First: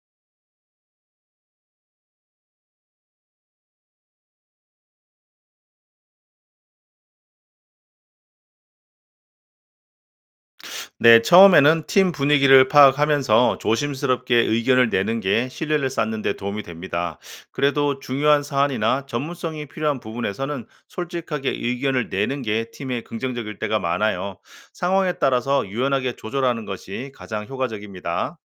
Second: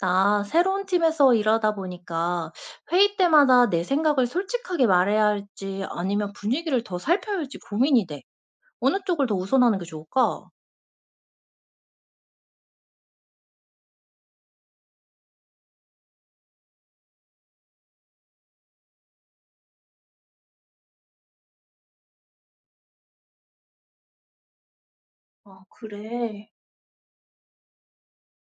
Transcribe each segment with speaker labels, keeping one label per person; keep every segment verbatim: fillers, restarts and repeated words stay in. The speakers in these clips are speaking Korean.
Speaker 1: 나 새로운 팀에서 일하다 보니까 회의 때마다 내 생각을 솔직하게 말해야 할지 아니면 분위기를 더 살펴야 할지 고민이 돼. 어느 쪽을 더 우선하는 게 좋을까?
Speaker 2: 네, 처음에는 팀 분위기를 파악하면서 조심스럽게 의견을 내는 게 신뢰를 쌓는 데 도움이 됩니다. 그래도 중요한 사안이나 전문성이 필요한 부분에서는 솔직하게 의견을 내는 게 팀에 긍정적일 때가 많아요. 상황에
Speaker 1: 아,
Speaker 2: 따라서 유연하게
Speaker 1: 그래.
Speaker 2: 조절하는 것이 가장 효과적입니다.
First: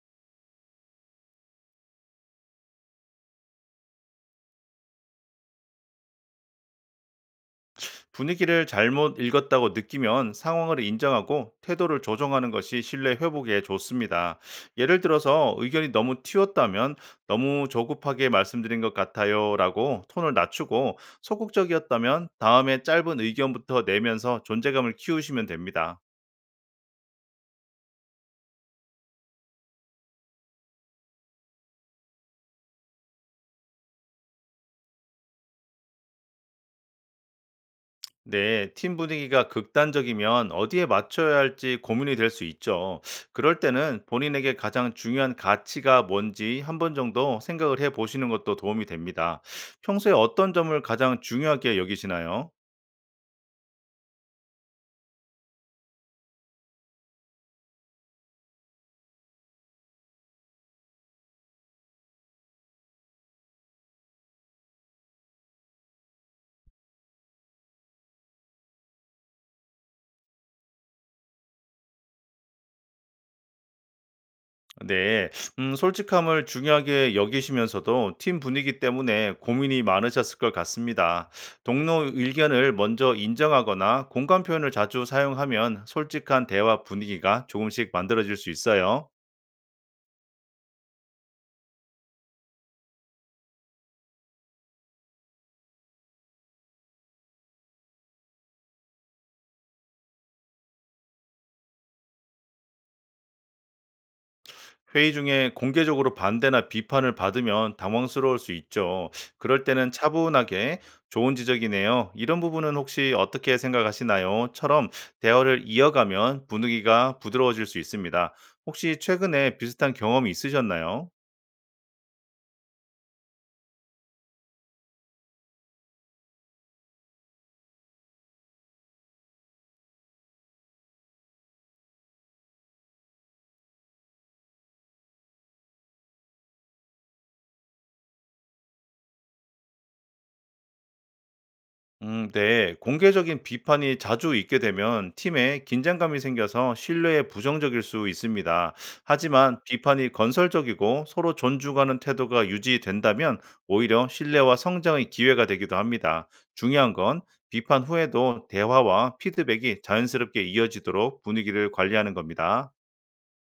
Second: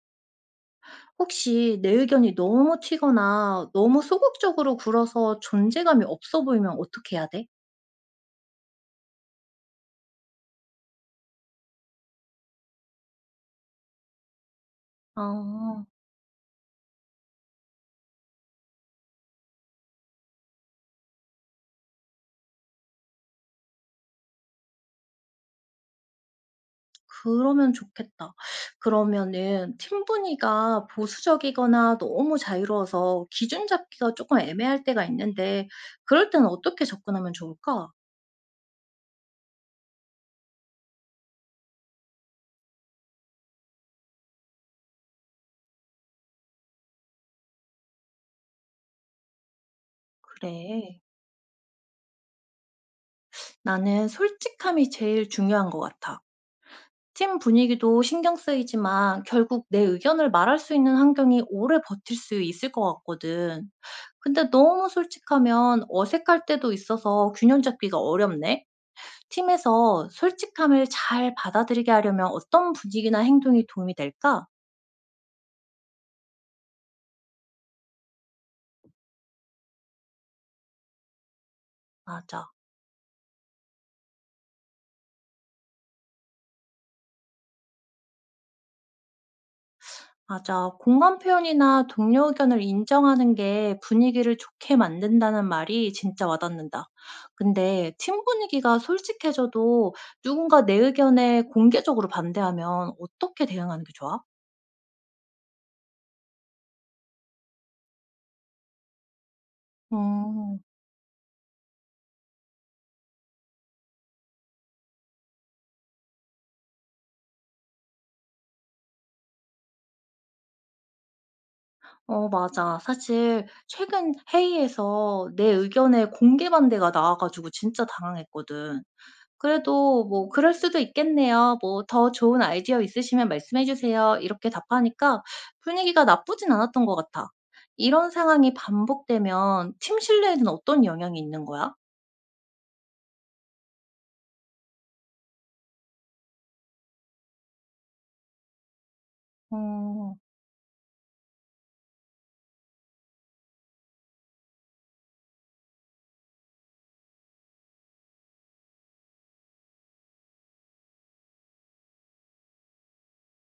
Speaker 1: 혹시 내 의견이 너무 튀거나 너무 소극적으로 굴어서 존재감이 없어 보이면 어떻게 해야 돼?
Speaker 2: 분위기를 잘못 읽었다고 느끼면 상황을 인정하고 태도를 조정하는 것이 신뢰 회복에 좋습니다. 예를 들어서
Speaker 1: 아,
Speaker 2: 의견이 너무 튀었다면 너무 조급하게 말씀드린 것 같아요 라고 톤을 낮추고 소극적이었다면 다음에 짧은 의견부터 내면서 존재감을 키우시면 됩니다.
Speaker 1: 그러면 좋겠다. 그러면은 팀 분위기가 보수적이거나 너무 자유로워서 기준 잡기가 조금 애매할 때가 있는데 그럴 때는 어떻게 접근하면 좋을까?
Speaker 2: 네, 팀 분위기가 극단적이면 어디에 맞춰야 할지 고민이 될 수 있죠. 그럴 때는 본인에게 가장 중요한 가치가 뭔지 한 번 정도 생각을 해 보시는 것도 도움이 됩니다. 평소에 어떤 점을
Speaker 1: 그래.
Speaker 2: 가장 중요하게 여기시나요?
Speaker 1: 나는 솔직함이 제일 중요한 것 같아. 팀 분위기도 신경 쓰이지만 결국 내 의견을 말할 수 있는 환경이 오래 버틸 수 있을 것 같거든. 근데 너무 솔직하면 어색할 때도 있어서 균형 잡기가 어렵네. 팀에서 솔직함을 잘 받아들이게 하려면 어떤 분위기나 행동이 도움이 될까?
Speaker 2: 네, 음, 솔직함을 중요하게 여기시면서도 팀 분위기 때문에 고민이 많으셨을 것 같습니다. 동료
Speaker 1: 맞아.
Speaker 2: 의견을 먼저 인정하거나 공감 표현을 자주 사용하면 솔직한 대화 분위기가 조금씩 만들어질 수 있어요.
Speaker 1: 맞아. 공감 표현이나 동료 의견을 인정하는 게 분위기를 좋게 만든다는 말이 진짜 와닿는다. 근데 팀 분위기가 솔직해져도 누군가 내 의견에 공개적으로 반대하면 어떻게 대응하는 게 좋아?
Speaker 2: 회의 중에 공개적으로 반대나 비판을 받으면 당황스러울 수 있죠. 그럴 때는
Speaker 1: 음,
Speaker 2: 차분하게 좋은 지적이네요. 이런 부분은 혹시 어떻게 생각하시나요? 처럼 대화를 이어가면 분위기가 부드러워질 수 있습니다. 혹시 최근에 비슷한 경험이 있으셨나요?
Speaker 1: 어, 맞아. 사실 최근 회의에서 내 의견에 공개 반대가 나와가지고 진짜 당황했거든. 그래도 뭐 "그럴 수도 있겠네요. 뭐 더 좋은 아이디어 있으시면 말씀해 주세요." 이렇게 답하니까 분위기가 나쁘진 않았던 것 같아. 이런 상황이 반복되면 팀 신뢰에는 어떤 영향이 있는 거야?
Speaker 2: 음, 네. 공개적인 비판이 자주 있게 되면 팀에 긴장감이 생겨서 신뢰에 부정적일 수 있습니다. 하지만 비판이
Speaker 1: 어.
Speaker 2: 건설적이고 서로 존중하는 태도가 유지된다면 오히려 신뢰와 성장의 기회가 되기도 합니다. 중요한 건 비판 후에도 대화와 피드백이 자연스럽게 이어지도록 분위기를 관리하는 겁니다.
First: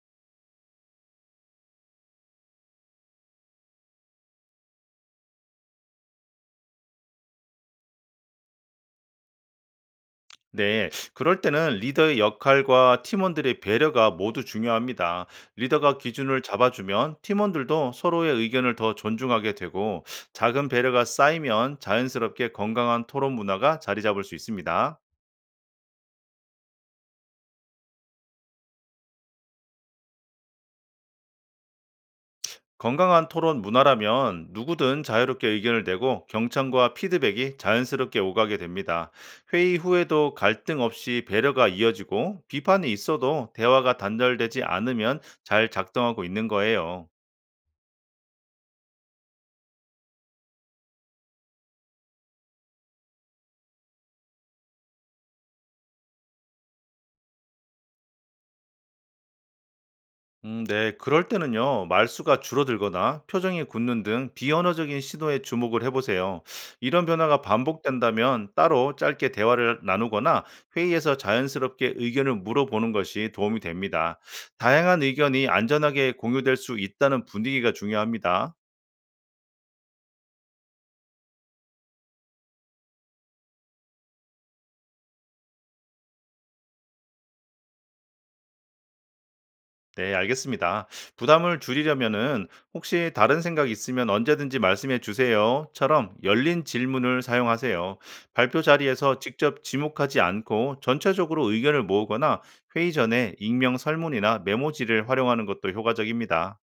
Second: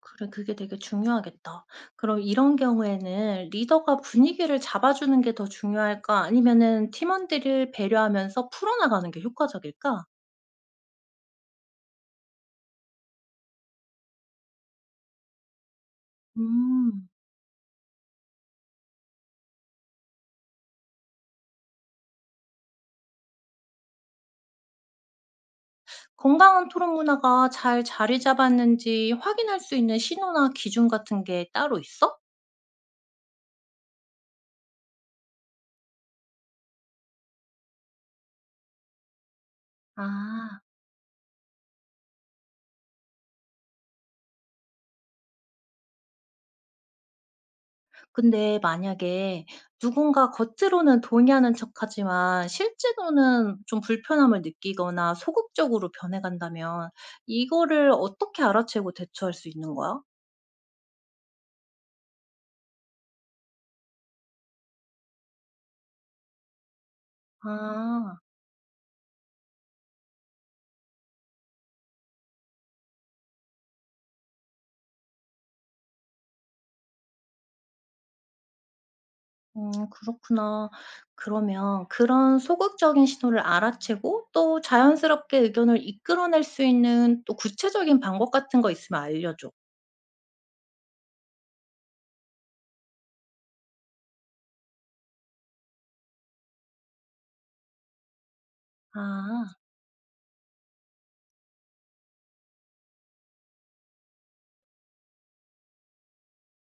Speaker 1: 그래, 그게 되게 중요하겠다. 그럼 이런 경우에는 리더가 분위기를 잡아주는 게 더 중요할까? 아니면은 팀원들을 배려하면서 풀어나가는 게 효과적일까?
Speaker 2: 네, 그럴 때는 리더의 역할과 팀원들의 배려가 모두 중요합니다. 리더가 기준을
Speaker 1: 음.
Speaker 2: 잡아주면 팀원들도 서로의 의견을 더 존중하게 되고 작은 배려가 쌓이면 자연스럽게 건강한 토론 문화가 자리 잡을 수 있습니다.
Speaker 1: 건강한 토론 문화가 잘 자리 잡았는지 확인할 수 있는 신호나 기준 같은 게 따로 있어?
Speaker 2: 건강한 토론 문화라면 누구든 자유롭게 의견을 내고 경청과 피드백이 자연스럽게 오가게 됩니다. 회의 후에도
Speaker 1: 아,
Speaker 2: 갈등 없이 배려가 이어지고 비판이 있어도 대화가 단절되지 않으면 잘 작동하고 있는 거예요.
Speaker 1: 근데 만약에 누군가 겉으로는 동의하는 척하지만 실제로는 좀 불편함을 느끼거나 소극적으로 변해간다면 이거를 어떻게 알아채고 대처할 수 있는 거야?
Speaker 2: 음, 네. 그럴 때는요, 말수가 줄어들거나 표정이 굳는 등 비언어적인 시도에 주목을 해보세요. 이런 변화가
Speaker 1: 아.
Speaker 2: 반복된다면 따로 짧게 대화를 나누거나 회의에서 자연스럽게 의견을 물어보는 것이 도움이 됩니다. 다양한 의견이 안전하게 공유될 수 있다는 분위기가 중요합니다.
Speaker 1: 음, 그렇구나. 그러면 그런 소극적인 신호를 알아채고 또 자연스럽게 의견을 이끌어낼 수 있는 또 구체적인 방법 같은 거 있으면 알려줘.
Speaker 2: 네, 알겠습니다. 부담을 줄이려면은 혹시 다른 생각 있으면 언제든지 말씀해 주세요.처럼 열린 질문을 사용하세요. 발표 자리에서
Speaker 1: 아.
Speaker 2: 직접 지목하지 않고 전체적으로 의견을 모으거나 회의 전에 익명 설문이나 메모지를 활용하는 것도 효과적입니다.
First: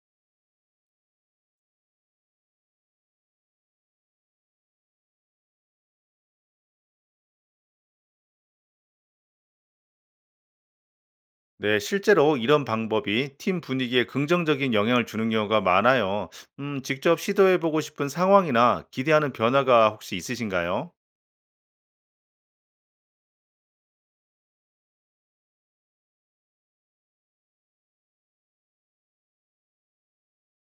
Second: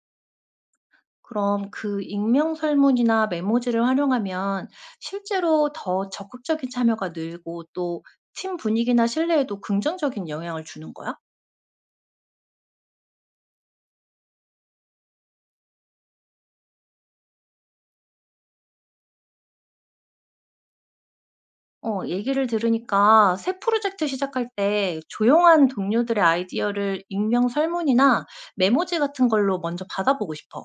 Speaker 1: 그럼 그 익명 설문이나 메모지를 활용하면 실제로 더 적극적인 참여가 늘고 또 팀 분위기나 신뢰에도 긍정적인 영향을 주는 거야?
Speaker 2: 네, 실제로 이런 방법이 팀 분위기에 긍정적인 영향을 주는 경우가 많아요. 음, 직접 시도해 보고 싶은 상황이나 기대하는 변화가 혹시 있으신가요?
Speaker 1: 어, 얘기를 들으니까 새 프로젝트 시작할 때 조용한 동료들의 아이디어를 익명 설문이나 메모지 같은 걸로 먼저 받아보고 싶어.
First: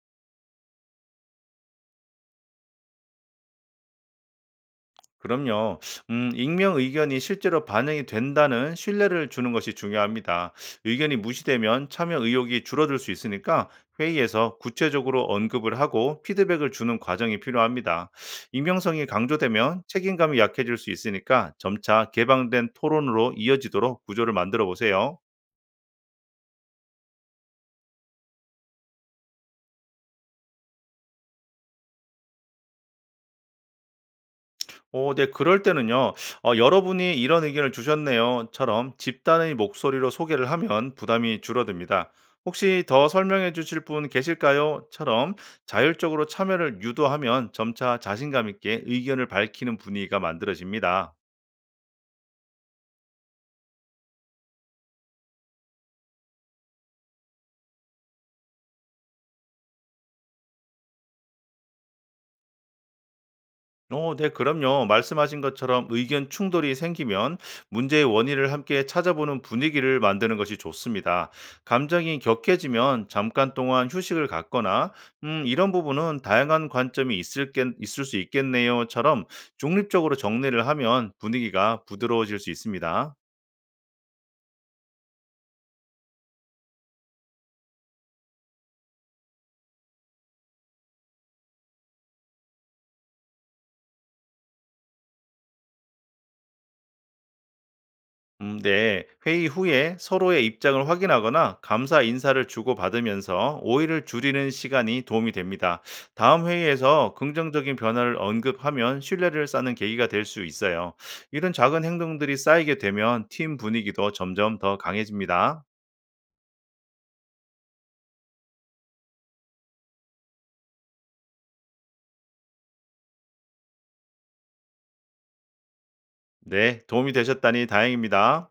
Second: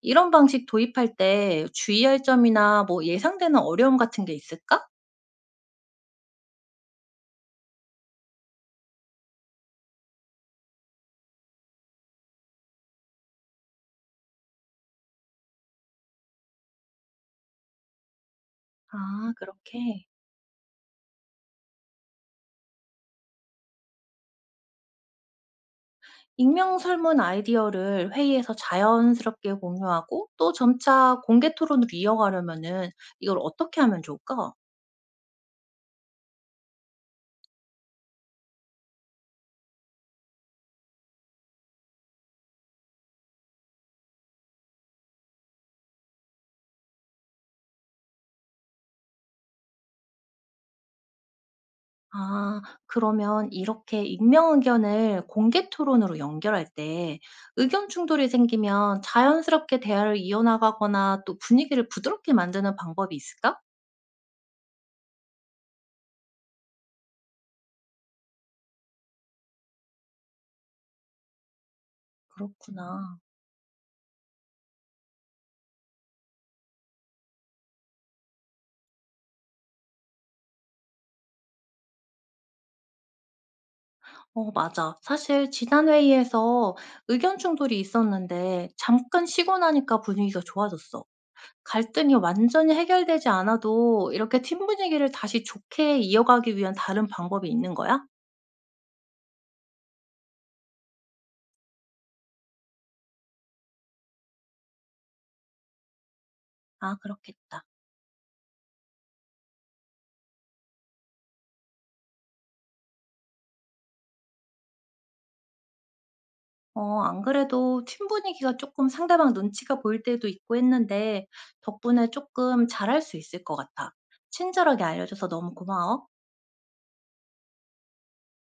Speaker 1: 이런 방식 도입할 때 주의할 점이나 뭐 예상되는 어려움 같은 게 있을까?
Speaker 2: 그럼요. 음, 익명 의견이 실제로 반영이 된다는 신뢰를 주는 것이 중요합니다. 의견이 무시되면 참여 의욕이 줄어들 수 있으니까 회의에서 구체적으로 언급을 하고 피드백을 주는 과정이 필요합니다. 익명성이
Speaker 1: 아,
Speaker 2: 강조되면
Speaker 1: 그렇게.
Speaker 2: 책임감이 약해질 수 있으니까 점차 개방된 토론으로 이어지도록 구조를 만들어 보세요.
Speaker 1: 익명 설문 아이디어를 회의에서 자연스럽게 공유하고 또 점차 공개 토론으로 이어가려면은 이걸 어떻게 하면 좋을까?
Speaker 2: 어 네. 그럴 때는요. 어 "여러분이 이런 의견을 주셨네요."처럼 집단의 목소리로 소개를 하면 부담이 줄어듭니다. "혹시 더 설명해 주실 분 계실까요?"처럼 자율적으로 참여를 유도하면 점차 자신감 있게 의견을 밝히는 분위기가 만들어집니다.
Speaker 1: 아, 그러면 이렇게 익명 의견을 공개 토론으로 연결할 때 의견 충돌이 생기면 자연스럽게 대화를 이어나가거나 또 분위기를 부드럽게 만드는 방법이 있을까?
Speaker 2: 어, 네, 그럼요. 말씀하신 것처럼 의견 충돌이 생기면 문제의 원인을 함께 찾아보는 분위기를 만드는 것이 좋습니다. 감정이 격해지면
Speaker 1: 그렇구나.
Speaker 2: 잠깐 동안 휴식을 갖거나, 음, 이런 부분은 다양한 관점이 있을, 게, 있을 수 있겠네요처럼 중립적으로 정리를 하면 분위기가 부드러워질 수 있습니다.
Speaker 1: 어, 맞아. 사실 지난 회의에서 의견 충돌이 있었는데 잠깐 쉬고 나니까 분위기가 좋아졌어. 갈등이 완전히 해결되지 않아도 이렇게 팀 분위기를 다시 좋게 이어가기 위한 다른 방법이 있는 거야?
Speaker 2: 음, 네. 회의 후에 서로의 입장을 확인하거나 감사 인사를 주고받으면서 오해를 줄이는 시간이 도움이 됩니다. 다음
Speaker 1: 아,
Speaker 2: 회의에서
Speaker 1: 그렇겠다.
Speaker 2: 긍정적인 변화를 언급하면 신뢰를 쌓는 계기가 될 수 있어요. 이런 작은 행동들이 쌓이게 되면 팀 분위기도 점점 더 강해집니다.
Speaker 1: 어, 안 그래도 팀 분위기가 조금 상대방 눈치가 보일 때도 있고 했는데 덕분에 조금 잘할 수 있을 것 같아. 친절하게 알려줘서 너무 고마워.
Speaker 2: 네, 도움이 되셨다니 다행입니다.